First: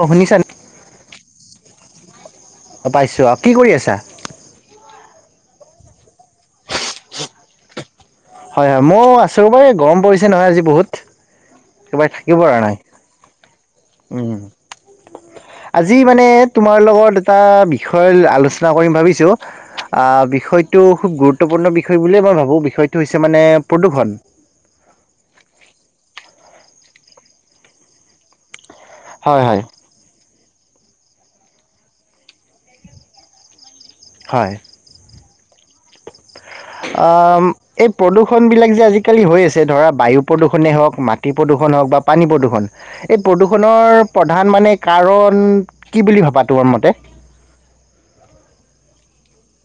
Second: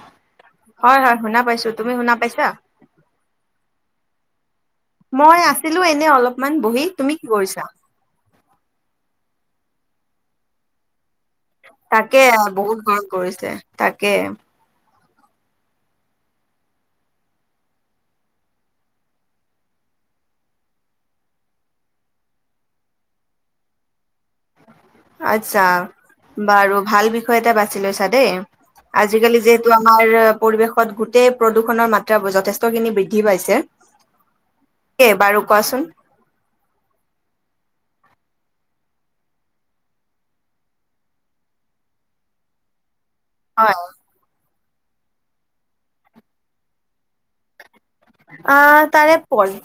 অ শুনিছা হয়, হয়। শুনা পাইছো, তুমি শুনা পাইছা? অঁ পাইছোঁ, কি কৰি আছা? মই আছিলো এনে অলপমান বহি, তুমি কি কৰিছা? হয়, হয়। মোৰ আছোঁ বাউ গৰম পৰিছে নহয় আজি বহুত। একেবাৰে তাকে থাকিব পৰা নাই বহুত গৰম পৰিছে। তাকে। উম আজি মানে তোমাৰ লগত এটা বিষয় আলোচনা কৰিম ভাবিছো আহ, বিষয়টো খুব গুৰুত্বপূৰ্ণ বিষয় বুলিয়ে মই ভাবো। বিষয়টো হৈছে মানে প্ৰদূষণ। আচ্ছা, বাৰু ভাল বিষয় এটা বাছি লৈছা দেই। হয় আজিকালি হয় যিহেতু আমাৰ পৰিৱেশত গোটেই প্ৰদূৰষণৰ মাত্ৰাবোৰ যথেষ্টখিনি বৃদ্ধি পাইছে হয়। এ বাৰু কোৱাচোন আ এই প্ৰদূষ প্ৰদূষণবিলাক যে আজিকালি হৈ আছে,। ধৰা বায়ু প্ৰদূষণে হওক, মাটি প্ৰদূষণ হওক বা পানী প্ৰদূষণ এই হয় প্ৰদূষণৰ প্ৰধান মানে কাৰণ কি বুলি ভাবা তোমাৰ মতে? আ তাৰে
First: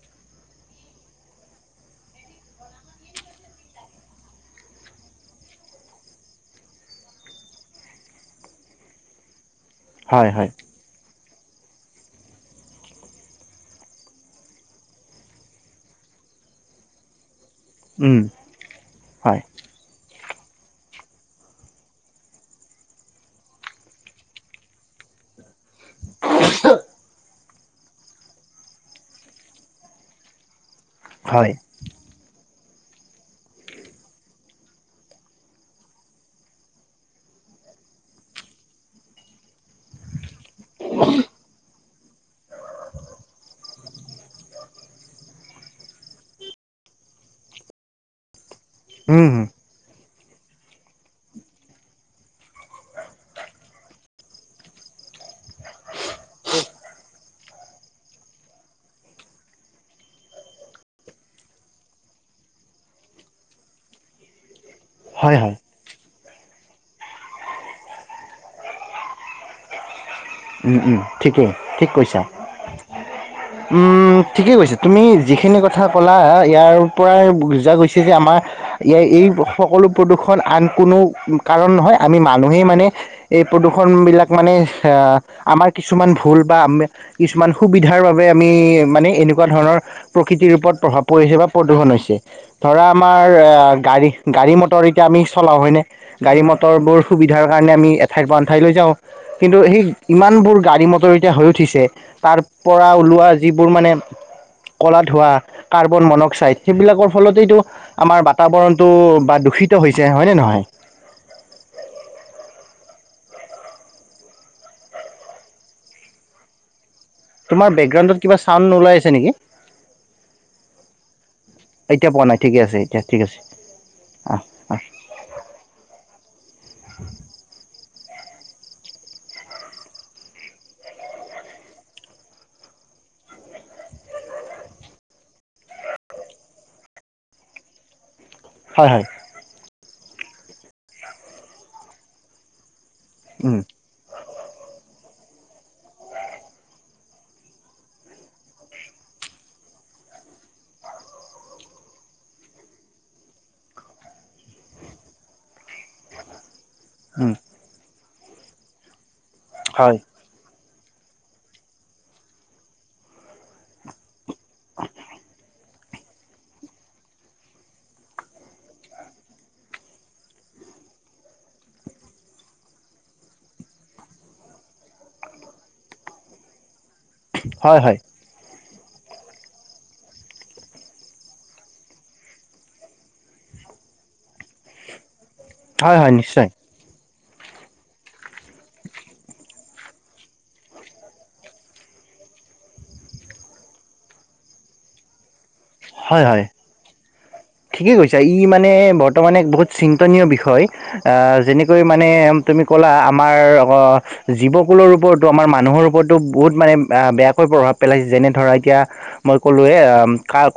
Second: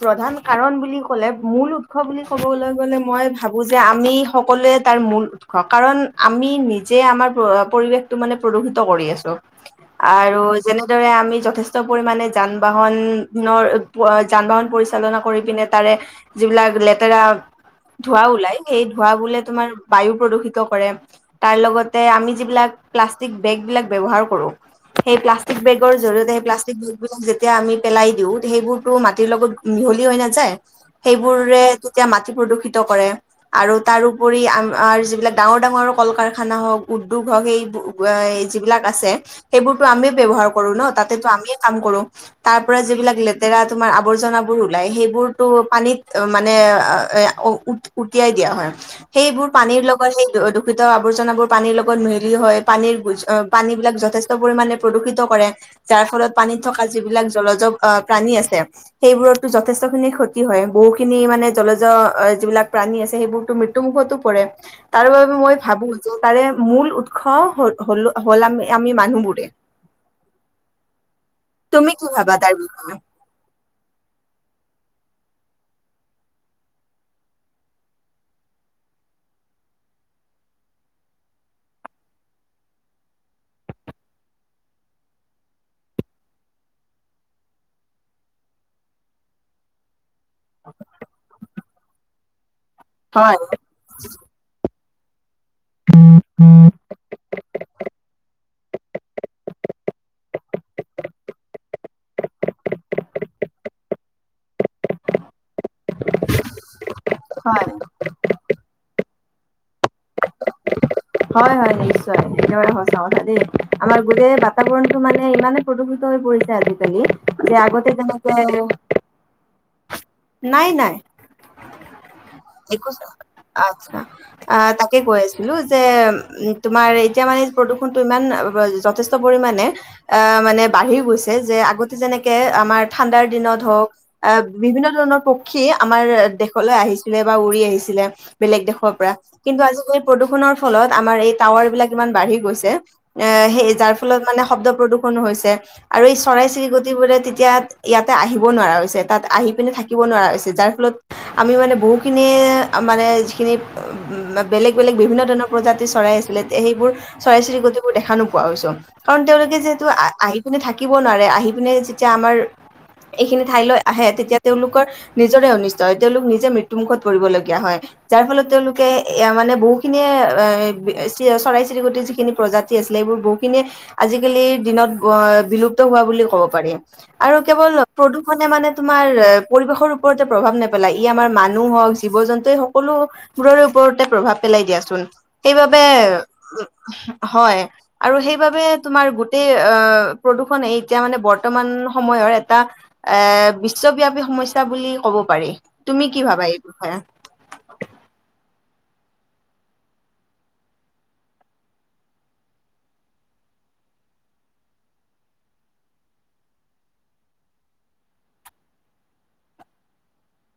প্ৰধান কাৰণ বুলি ক'লে মূল উৎস বুলি ক'বলৈ গলে মই ভাবো যে আমি সকলোৱে তাৰ মূল উৎস। কাৰণ আমি নিজে আমাৰ পৰিৱেশটো মানে প্ৰদূষিত কৰি আছো। হয় আৰু হয় যেনেদৰে আমি যথেষ্ট পৰিমাণে যান বাহন ধৰনৰ যান বাহন পৰিচালনা কৰি পিনে তাৰে যিবিলাক লেতেৰা উম ধোঁৱা ওলাই, সেই ধোঁৱা বোলে হয় তোমাৰ বায়ু প্ৰদূষিত কৰে, তাৰ লগতে আমি যিবিলাক প্লাষ্টিক বেগবিলাক ব্যৱহাৰ কৰোঁ, সেই প্লাষ্টিক বেগৰ জৰিয়তে সেই প্লাষ্টিক বেগ বিলাক যেতিয়া আমি পেলাই দিওঁ সেইবোৰটো মাটিৰ লগত মিহলি হৈ নাযায়। হয় সেইবোৰে তেতিয়া মাটি প্ৰদূষিত কৰে। আৰু তাৰ উপৰি, আম মাৰ যিবিলাক ডাঙৰ ডাঙৰ কল কাৰখানা হওক, উদ্যোগ হওক সেই বো আ এই যিবিলাক আছে সেইবোৰতো আমি ব্যৱহাৰ কৰো ন? তাতে আমিয়ে কাম কৰো। তাৰ পৰা যিবিলাক লেতেৰা তোমাৰ আৱৰ্জনাবোৰ ওলাই, সেইবোৰতো পানীত মানে আ আ উ উটি হয় দিয়া হয়, উম সেইবোৰ পানীৰ লগ গত দূষিত আৱৰ্জনাবোৰ পানীৰ লগত মিহেলি হয় পানীৰ পানী বিলাক যথেষ্ট পৰিমণে প্ৰদূষ ষিত কৰে যাৰ ফলত পানীত থকা যিবিলাক জলজ অ প্ৰাণী আছে সেইবোৰতটো যথেষ্ট খিনি ক্ষতি হয়। বহুখিনি মানে জলজ যিবিলাক প্ৰাণী আছে সেইবোৰতো মৃত্যুমুখতো পৰে, হয় তাৰবাবে হয় মই ভাবো তাৰে মূল উৎস হলো হ'ল আমি আমি মানুহবোৰে উম, উম। ঠিকেই, ঠিক তুমি কি কৈছা। ভাবা তাৰ বিষয়ে উম ঠিকেই কৈছা তুমি যিখিনি কথা ক'লা, ইয়াৰ পৰাই বুজা গৈছে যে আমাৰ এই সকলো প্ৰদূৰষণ আন কোনো কাৰণ নহয় আমি মানুহেই মানে এই প্ৰদূষণবিলাক মানে সা আমাৰ কিছুমান ভুল বা আম কিছুমান সুবিধাৰ বাবে আমি মানে এনেকুৱা ধৰণৰ প্ৰকৃতিৰ ওপৰত প্ৰভাৱ পৰিছে বা প্ৰদূষণ হৈছে। ধৰা আমাৰ হয় অ গাড়ী গাড়ী মটৰ এতিয়া আমি চলাওঁ হয়নে, গাড়ী মটৰবোৰ সুবিধাৰ কাৰণে আমি এঠাইৰ পৰা আন ঠাইলৈ যাওঁ কিন্তু সেই ইমানবোৰ গাড়ী মটৰ এতিয়া হৈ উঠিছে তাৰ পৰা ওলোৱা যিবোৰ মানে কলা ধোৱা কাৰ্বন মনক্সাইড সেইবিলাকৰ ফলতেটো হয় আমাৰ বাতাবৰণটো বা দূষিত হয়নে নহয় হয় হয় নিশ্চয়, একৰে হ চা দেই আমাৰ গোটেই বাতাবৰণটো মানে ইমানে প্ৰদূষিত হৈ পৰিছে আজিকালি, ত তোমাৰ আগতে বেকগ্ৰাউণ্ডত কিবা চাউণ্ড তেনেক ওলাই আছে নেকি নাই নাই এতিয়া পোৱা নাই ঠিকে আছে এতিয়া ঠিক আছে অ আ কি কৈ আছিলো যে, উম তোমাৰ এতিয়া মানে প্ৰদূষণ ইমান অ ব যথেষ্ট পৰিমানে, এ মানে বাঢ়ি গৈছে যে আগতে যেনেকে আমাৰ ঠাণ্ডাৰ দিনত হওক আহ বিভিন্ন ধৰণৰ পক্ষী আমাৰ দেশলৈ আহিছিলে বা উৰি আহিছিলে বেলেগ হয় দেশৰ হয় পৰা কিন্তু আজিকালি প্ৰদূষণৰ ফলত আমাৰ এই টাৱাৰ বিলাক ইমান বাঢ়ি গৈছে। এ উম, সেই যাৰ ফলত মানে শব্দ প্ৰদু প্ৰণো হৈছে আৰু এই চৰাই চিৰিকটিবোৰে তেতিয়া ইয়াতে আহিব নোৱাৰা হৈছে, তাত আহি পিনে থাকিব ব নোৱাৰা হৈছে, যাৰ ফলত আমি মানে বহুখিনি মানে যিখিনি বেলেগ বেলেগ বিভিন্ন ধৰণৰ প্ৰজাতিৰ চৰাই আছিলে সেইবোৰ উম, চৰাই চিৰিকতিিবোৰ দেখা নো পোৱা গছ কাৰণ তেওঁলোকে যিহেতু হয় আহি পিনে থাক থাকিব নোৱাৰে আহি পিনে যেতিয়া আমাৰ এইখিনি ঠাইলৈ আহে তেতিয়া তেওঁলোকৰ নিজৰে অন তেওঁলোক নিজে মৃত্যু মুুখত পৰিবলগীয়া হয় যাৰ ফলত তেওঁলোকে এ মানে বহুখিনিয়ে, এ চ চৰাই চিৰিকটিৰ যিখিনি প্ৰজাতি আছিলে এইবোৰ বহুখিনিয়ে আজিকালিৰ দিনত বিলুপ্ত হোৱা বুলি ক'ব পাৰি আৰু কেৱল হয় হয় প্ৰদূষণে মানে তোমাৰ পৰিবেশৰ ওপৰতে প্ৰভাৱ নেপেলায়, ই আমাৰ মানুহ হওক, জীৱ জন্তু সকলোবোৰৰে ওপৰতে প্ৰভাৱ পেলাই দিয়াচোন। সেইবাবে হয় হয়, নিশ্চয় হয়, আৰু সেইবাবে তোমাৰ গোটেই অ প্ৰদূষণে এতিয়া মানে বৰ্তমান সময়ত ধৰ এটা, এ বিশ্বব্যাপী সমস্যা বুলি ক'ব পাৰি। তুমি কি ভাবা এই বিষয়ে? ঠিকেই কৈছে ই মানে বৰ্তমানে এক বহুত চিন্তনীয় বিষয় আহ যেনেকৈ মানে তুমি ক'লা আমাৰ জীৱকুলৰ ওপৰতো আমাৰ মানুহৰ ওপৰতো বহুত মানে বে বেয়া প্ৰভাৱ পেলাইছে যেনে ধৰা এতিয়া মই ক'লোৱে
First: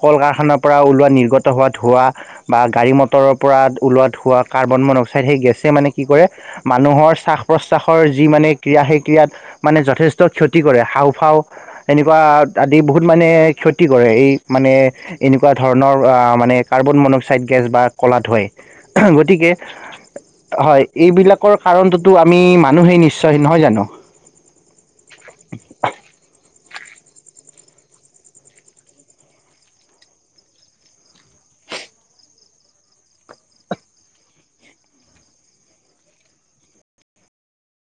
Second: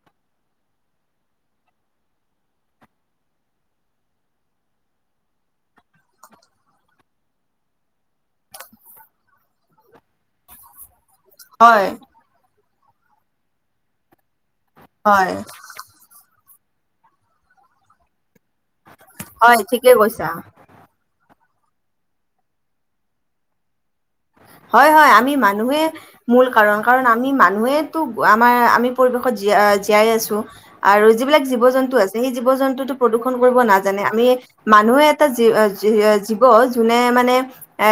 কল কাৰখানাৰ পৰা ওলোৱা নিৰ্গত ত হোৱা ধোৱা বা গাড়ী মটৰৰ পৰা ওলোৱা ধোৱা কাৰ্বন মন অক্সাইড সেই গেছে মানে কি কৰে মানুহৰ শ্বাস প্ৰশ্বাসৰ যি মানে ক্ৰীড়া সেই ক্ৰডিয়াত মানে যথেষ্ট ক্ষতি কৰে হা? খাওঁ হয়, এনেকুৱা আদি বহুত মানে ক্ষতি কৰে এই মানে হয়, এনেকুৱা ধৰণৰ মানে কাৰ্বন মনক্সাইড গেছ বা ক'লা ধয় গতিকে হয় ঠিকে কৈছা। হয় এইবিলাক। কাৰণটোতো আমি মানুহেই নিশ্চয় নহয় জানো? হয় হয় আমি মানুহে মূল কাৰণ, কাৰণ আমি মানুহেতো আমাৰ আমি পৰিৱেশত যি জ জীয়াই আছো আৰু যিবিলাক জীৱ জন্তু আছে সেই জীৱ জন্তু প্ৰদূ্ষন কৰিব নাজানে আমি মানুহে এটা জী জী জীৱ যোনে মানে এ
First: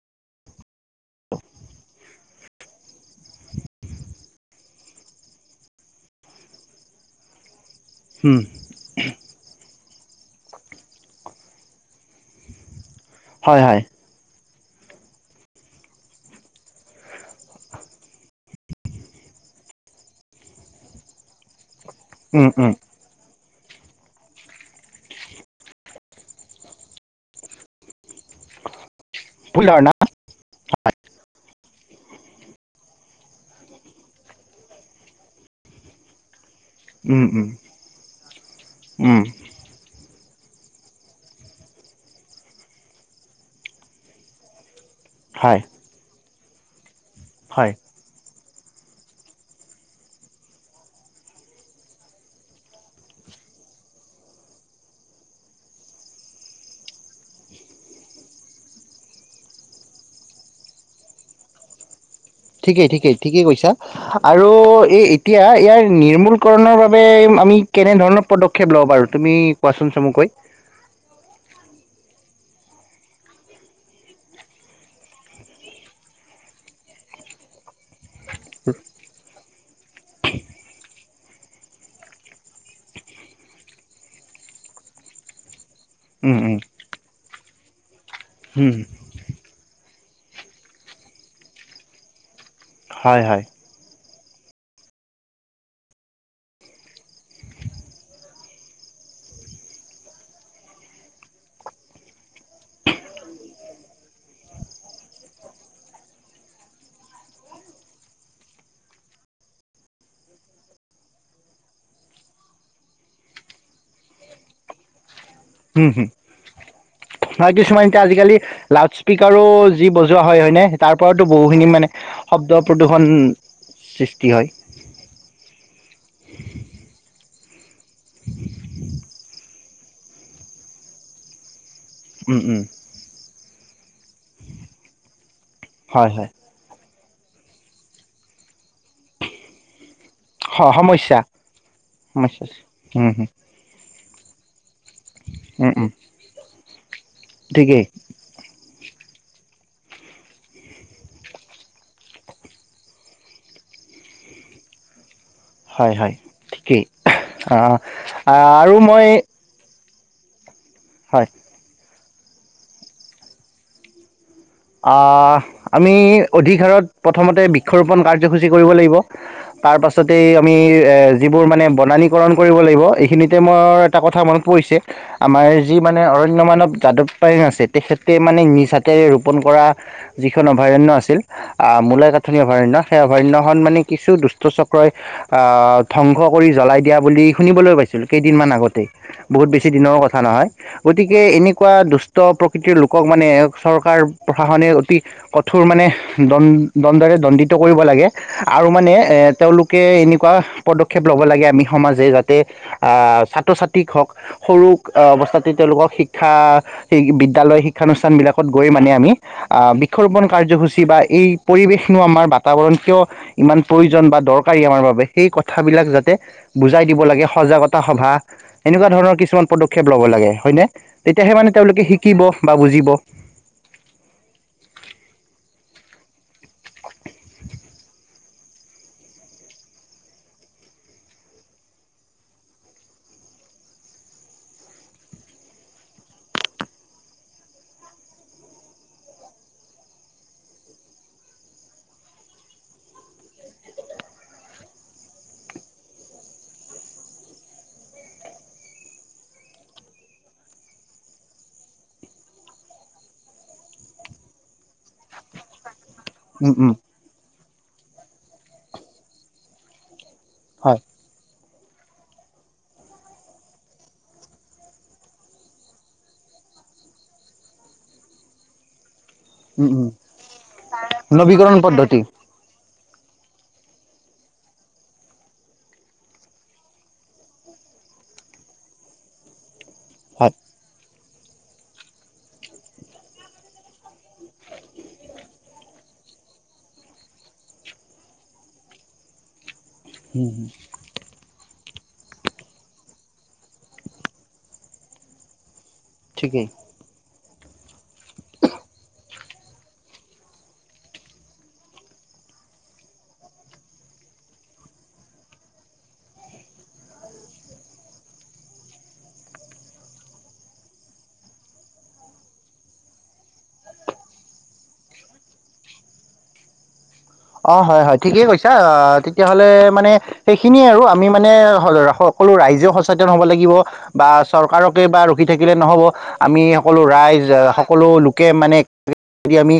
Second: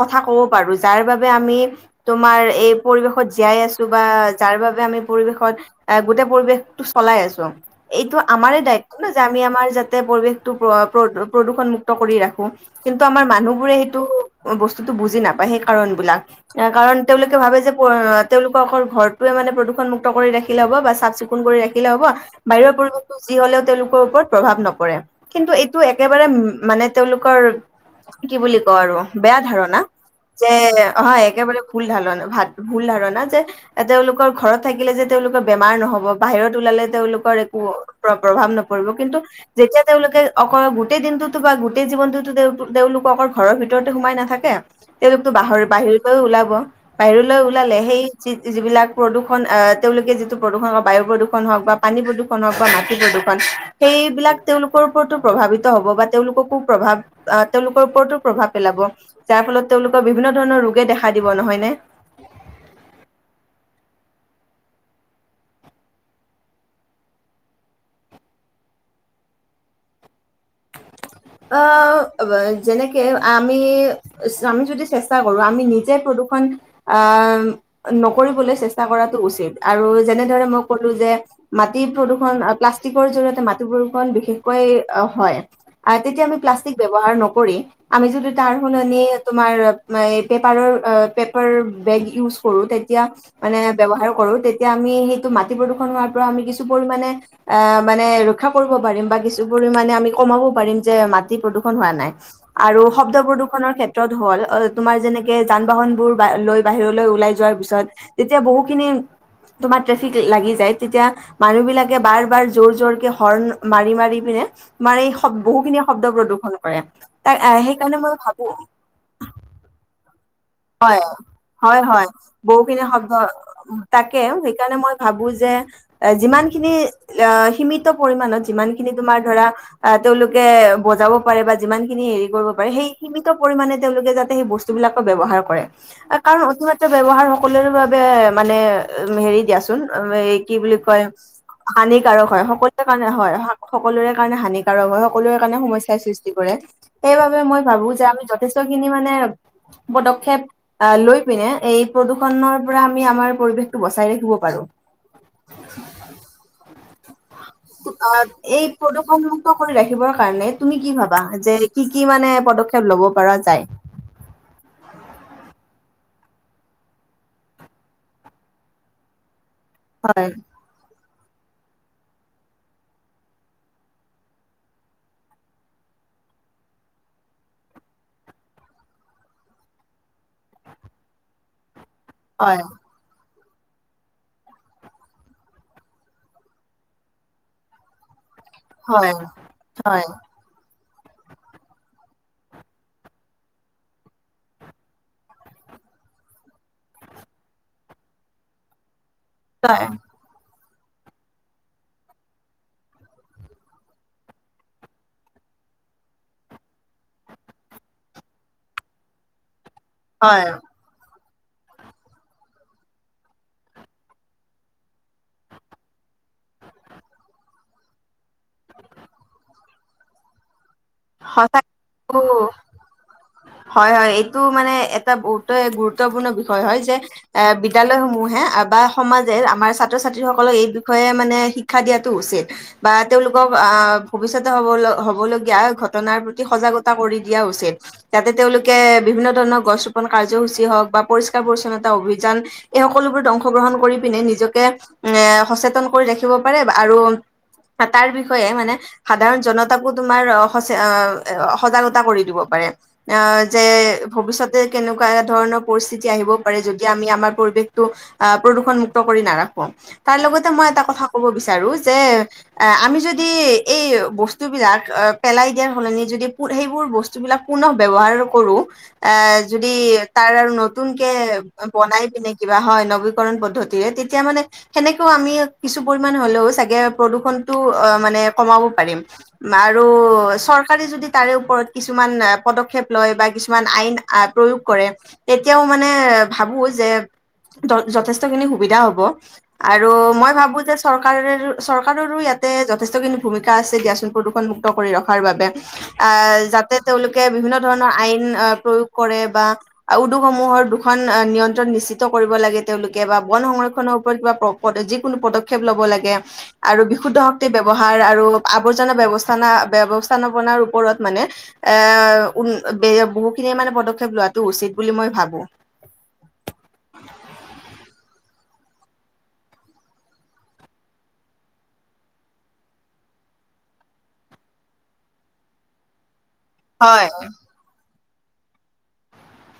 কথা হব পাৰো যাৰ বাবে আমি, তোমাৰ এই পৰিবেশত জীয়াই আছো বা যাৰ বাবে আমি পৰি পৰিৱেশত এ গোটেই পৰিৱেশটো চলাই আছো। এইটো উম, আমাৰ দায়িত্ব ন যে আমি আমাৰ যাতে পৰিৱেশটো প্ৰ প্ৰদু প্ৰদূষণমুক্ত কৰি ৰাখো। কিন্তু আমাৰ মানুহ হয় বোৰে হয় সেইটো বস্তু বাক কাৰণ তেওঁলোকে ভাবে তেওঁলোকৰৰে মে প্ৰণ মুক্ত কৰি ৰাখিলে হব বা চাফ চিকুণ কৰি ৰাখিলে হ'ব, উম উম, বাহিৰৰ পৰিৱেশটো যি হলেও তেওঁলোকৰ ওপৰত প্ৰভাৱ নপৰে কিন্তু এইটো একেবাৰে মানে তেওঁলোকৰ কি বুলি ক‌ও আৰু বেয়া ধাৰণা যে অহা একেব ভুল ধাৰণা ভাত ভুল ধাৰণা যে তেওঁলোকৰ ঘৰত থাকিলে যে তেওঁলোকৰ বেমাৰ নহব, বাহিৰত ওলালে উম তেওঁলোকৰ উম একো প্ৰভাৱ নপৰিব কিন্তু উম, যেতিয়া তেওঁলোকে অকল গোটেই দিনটোতো বা গোটেই জীৱনটোতো তেওঁলোকো অকল ঘৰৰ ভিতৰতে সোমাই নাথাকে। তেওঁলোকতো বাহ হয় বাহিৰলৈও ওলাব বাহিৰলৈ হয় ওলালে সেই যি যিবিলাক প্ৰদূষণ, এ তেওঁলোকে যিটো প্ৰদূষণ, বায়ু প্ৰদূষণ হওক বা পানী প্ৰদূষণ হওক বা মাটি প্ৰদূষণ সেইবিলাক তেওঁলোকৰ ওপৰতো প্ৰভাৱিত হ'ব বা তেওঁলোককো প্ৰভাৱ, আহ তেওঁলোকৰ ওপৰতো প্ৰভাৱ পেলাব যাৰ ফলত তেওঁলোকৰ বিভিন্ন ধৰণৰ ৰোগে দেখা দিব নহয় নে? ঠিকেই-ঠিকেই-ঠিকেই কৈছা আৰু এই এতিয়া ইয়াৰ নিৰ্মূলকৰণৰ বাবে আমি কেনে ধৰণৰ পদক্ষেপ লওঁ বাৰু তুমি কোৱাচোন চমুকৈ? উ [inaudible] অ যেনেকে আমি-আমি যদি চেষ্টা কৰো, আমি নিজে প্ৰদূষণ আ আম, নকৰিবলৈ চেষ্টা কৰাটো উচিত আৰু যেনেদৰে মই ক'লোঁ যে মাটি প্ৰদূৰণ প্লাষ্টিকৰ জৰিয়তে মাটি প্ৰদূৰ্ষণ বিশেষকৈ হয়। আ, তেতিয়া উম আমি প্লাষ্টিক ব্যৱহাৰ নকৰি, আমি যদি তাৰ উম, সলনি তোমাৰ এই পেপাৰৰ, অ পেপাৰ বেগ ইউজ কৰো তেতিয়া হয় হয় মানে ব্যৱহাৰ কৰোঁ তেতিয়া আমি সেইটো মাটি প্ৰদূষণ হোৱাৰ পৰা আমি কিছু পৰিমাণে, আ মানে ৰ ৰক্ষা কৰিব পাৰিম বা কিছু পৰিমাণে আমি কমাব পাৰিম যে মাটি প্ৰদূষণ হোৱা নাই৷ আৰু শব্দ প্ৰদূষণৰ ক্ষেত ত হল অ তোমাৰ যেনেকে যান বাহন বোৰ লৈ বাহিৰলৈ ওলাই যোৱাৰ পিছত তেতিয়া বহুখিনি তোমাৰ ট্ৰেফিক লাগি যায় তেতিয়া মানুহ বিলাকে বাৰ-বাৰ জোৰ-জোৰ কে হৰ্ণ মাৰি-মাৰি পিনে তোমাৰ এই বহুখিনি উম উম। শব্দ প্ৰদূ্ষন কৰে তাৰ আৰু কিছুমান সেইকাৰণে এতিয়া মই আজিকালি ভাবো লাউড স্পীকাৰো যি বজোৱা হয় হয়নে তাৰ হয়- পৰাওতো বহুখিনি মানে হয়-হয় শব্দ বহুখিনি প্ৰদূষণ শব্দ তাকে সৃষ্টি হয় সেইকাৰণে মই ভাবো ভাবো যে যিমানখিনি সীমিত পৰিমানত যিমান খিনি তোমাৰ ধৰা তেওঁলোকে বজাব পাৰে বা যিমান খিনি হেৰি উম কৰিব উম পাৰে সেই সীমিত পৰিমাণে তেওঁলোকে যাতে সেই বস্তু বিলাকো ব্যৱহাৰ ক কৰে হয় হয় কাৰণ অতিমাত্ৰ ব্যৱহাৰ সকলৰ বাবে মানে হেৰি দিয়াচোন। এই কি বুলি কয় সমস্যা হানিকাৰক হয়। সমস্যা সকলোৰে উম কাৰণে হুম হয়, সকলোৰে কাৰণে হানি তাৰ সকলোৰে কাৰণে উম উম সমস্যাৰ সৃষ্টি কৰে সেইবাবে মই ঠিকেই ভাবো যে আমি যথেষ্ট খিনি মানে পদক্ষেপ আহ লৈ পিনে এই প্ৰদূৰ্ষনৰ পৰা আমি আমাৰ পৰিৱেশটো বচাই ৰাখিব পাৰো। হয় হয় ঠিকেই আহ এই আৰু মই প্ৰদূষণমুক্ত কৰি ৰাখি কাৰণে তুমি কি ভাবা? হয় যে কি-কি মানে পদক্ষেপ লব পৰা যায়? আহ আমি অধিক হাৰত প্ৰথমতে বৃক্ষৰোপণ কাৰ্যসূচী কৰিব লাগিব ৷ তাৰ পাছতে হয় আমি এ যিবোৰ মানে বনানীকৰণ কৰিব লাগিব এইখিনিতে মোৰ এটা কথা মনত পৰিছে আমাৰ যি মানে অ অৰণ্য মানৱ যাদৱ পায়েং আছে, তেখেতে মানে নিজ হাতে কৰা যিখন অভয়াৰণ্য আছিল, মূলাইকাথনি হয় অভয়াৰণ্য সেই অভয়াৰণ্য মানে কিছু দুষ্ট চক্ৰই ধ্বংস কৰি জ্বলাই দিয়া বুলি শুনিবলৈ পাইছিলো সেই দিনমান আগতেই হয় বহুত বেছি দিনৰ কথা নহয়৷ গতিকে এনেকুৱা দুষ্ট প্ৰকৃতিৰ লোকক মানে চৰকাৰ প্ৰশাসনে অতি কঠোৰ মানে দন দণ্ডৰে দণ্ডিত কৰিব লাগে আৰু মানে এ তেওঁলোকে হয় এনেকুৱা পদক্ষেপ ল'ব লাগে আমি সমাজে, যাতে আ ছাত্ৰ- ছাত্ৰীক হওক সৰু অৱস্থাতে তেওঁলোকক শিক্ষা বিদ্যালয় শিক্ষানুষ্ঠানবিলাকত গৈ মানে আমি আ বৃক্ষৰোপণ হয় কাৰ্যসূচী বা এই পৰিৱেশনো আমাৰ বাতাবৰণ কিয় ইমান প্ৰয়োজন বা দৰকাৰী আমাৰ বাবে সেই কথাবিলাক যাতে বুজাই দিব লাগে সজাগতা সভা এনেকুৱা ধৰণৰ কিছুমান পদক্ষেপ ল'ব লাগে হয়নে? তেতিয়াহে মানে তেওঁলোকে শিকিব সঁচাকো বা বুজিব। টো মানে এটা বহুতে গুৰুত্বপূৰ্ণ বিষয় হয় যে এ বিদ্যালয় সমূহে বা সমাজ আমাৰ ছাত্ৰ ছাত্ৰীসকলক এই বিষয়ে মানে শিক্ষা দিয়াটো উচিত বা তেওঁলোকক আহ ভৱিষ্য- তে হব হ'বলগীয়া ঘট ঘটনাৰ প্ৰতি সজাগতা কৰি দিয়া উচিত যাতে তেওঁলোকে বিভিন্ন ধৰণৰ গছ ৰোপন কাৰ্যসূচী হওঁক। বা পৰিষ্কাৰ পৰিচ্ছন্নতা অভিযান এই সকলোবোৰত অংশগ্ৰহণ কৰি পিনে নিজকে এ সচেতন। ৰাখিব পাৰে আৰু তাৰ বিষয়ে মানে সাধাৰণ জনতাকো তোমাৰ। হৈছে অ সজাগতা কৰি দিব পাৰে আহ যে ভৱিষ্যতে কেনেকুৱা ধৰণৰ পৰি- আহিব উম পাৰে। উম যদি আমি আমাৰ পৰিৱেশটো আহ প্ৰদূষণমুক্ত কৰি নাৰাখো তাৰ লগতে মই হয় এটা কথা ক'ব বিচ- চাৰো যে, আমি যদি এই বস্তু বিলাক পেলাই দিয়াৰ সলনি যদি সেইবোৰ বস্তুবিলাক পুনৰ ব্যৱহাৰ কৰোঁ। এ, উম যদি উম তাৰ আৰু নতুন কে নবীকৰণ পদ্ধতি বনাই পিনে কিবা হয় ন। ভূমিকৰণ পদ্ধতিৰে তেতিয়া মানে সেনেকেও আমি কিছু পৰিমাণ হ'লেও ছাগে প্ৰদূষণ টো অ মানে কমাব পাৰিম আৰু হয় চৰকাৰে যদি তাৰ ওপৰত কিছুমান পদক্ষেপ লয় কিছুমান আইন প্ৰয়োগ কৰে তেতিয়া ও মানে ভাবো যে যথেষ্ট খিনি সুবিধা হ'ব। আৰু মই উম ভাবো যে চৰকাৰেৰেও চৰকাৰোৰো ইয়াতে যথেষ্টখিনি ভূমিকা আছে দিয়া চোন প্ৰদূষণ মুুক্ত কৰি ৰখাৰ বাবে। আহ ঠিকেই যাতে তেওঁলোক বিভিন্ন ধৰণৰ আইন প্ৰয়োগ কৰে বা উদ্যোগসমূহৰ দুখন নিয়ন্ত্ৰণ নিশ্চিত কৰিব লাগে তেওঁলোকে বা বন সংৰক্ষনৰৰ ওপৰত কিবা যিকোনো পদক্ষেপ ল'ব লাগে আৰু বিশু শক্তি ব্যৱহাৰ আৰু আৱৰ্জনা ব্যৱস্থানা ব্যৱস্থান পনাৰ ওপৰত মানে এ উ বহুখিনিয়ে মানে পদক্ষেপ লোৱাটো উচিত। বুলি মই ভাবো। [inaudible] অ' হয়, হয় ঠিকেই কৈছা। তেতিয়াহ'লে মানে সেইখিনিয়ে আৰু আমি মানে ৰাখক সকলো ৰাইজে সচেতন হ'ব লাগিব বা চৰকাৰকে বা ৰখি থাকিলে নহ'ব। আমি সকলো হয়। ৰাইজ সকলো লোক মানে য আমি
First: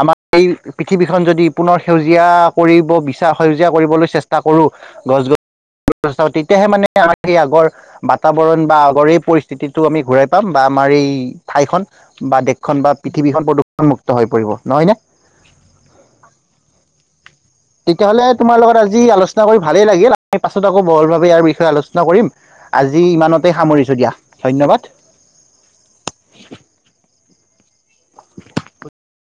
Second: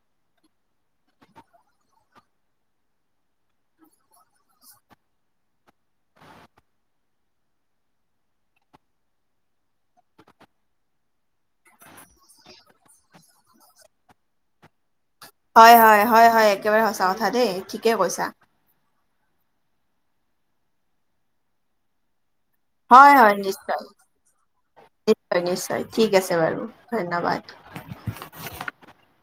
আমাৰ এই পৃথিৱীখন যদি পুনৰ সেউজীয়া কৰিব বিচাৰ সেউজীয়া কৰিবলৈ চেষ্টা কৰোঁ। গছ-গছ তেতিয়াহে মানে আমাৰ সেই আগৰ বাতাবৰণ বা আগৰ এই পৰিস্থিতিটো আমি ঘূৰাই পাম বা আমাৰ এই ঠাই খন বা দেশখন বা পৃথিৱীখন প্ৰদূষণ মুুক্ত হৈ পৰিব নহয় নে? হয়, হয়, হয়, হয় একেবাৰে সঁচা কথা দেই ঠিকেই কৈছা। যি আলোচনা কৰি ভালেই লাগিল আমাৰ, পাছত আকৌ বহলভাৱ ইয়াৰ বিষয়ে আলোচনা কৰিম। আজি হয় হয় ইমানতে নিশ্চয় সামৰিছো দিয়া ধন্যবাদ। নিশ্চয় নিশ্চয় ঠিক আছে বাৰু ধন্যবাদ। [unintelligible] [unintelligible]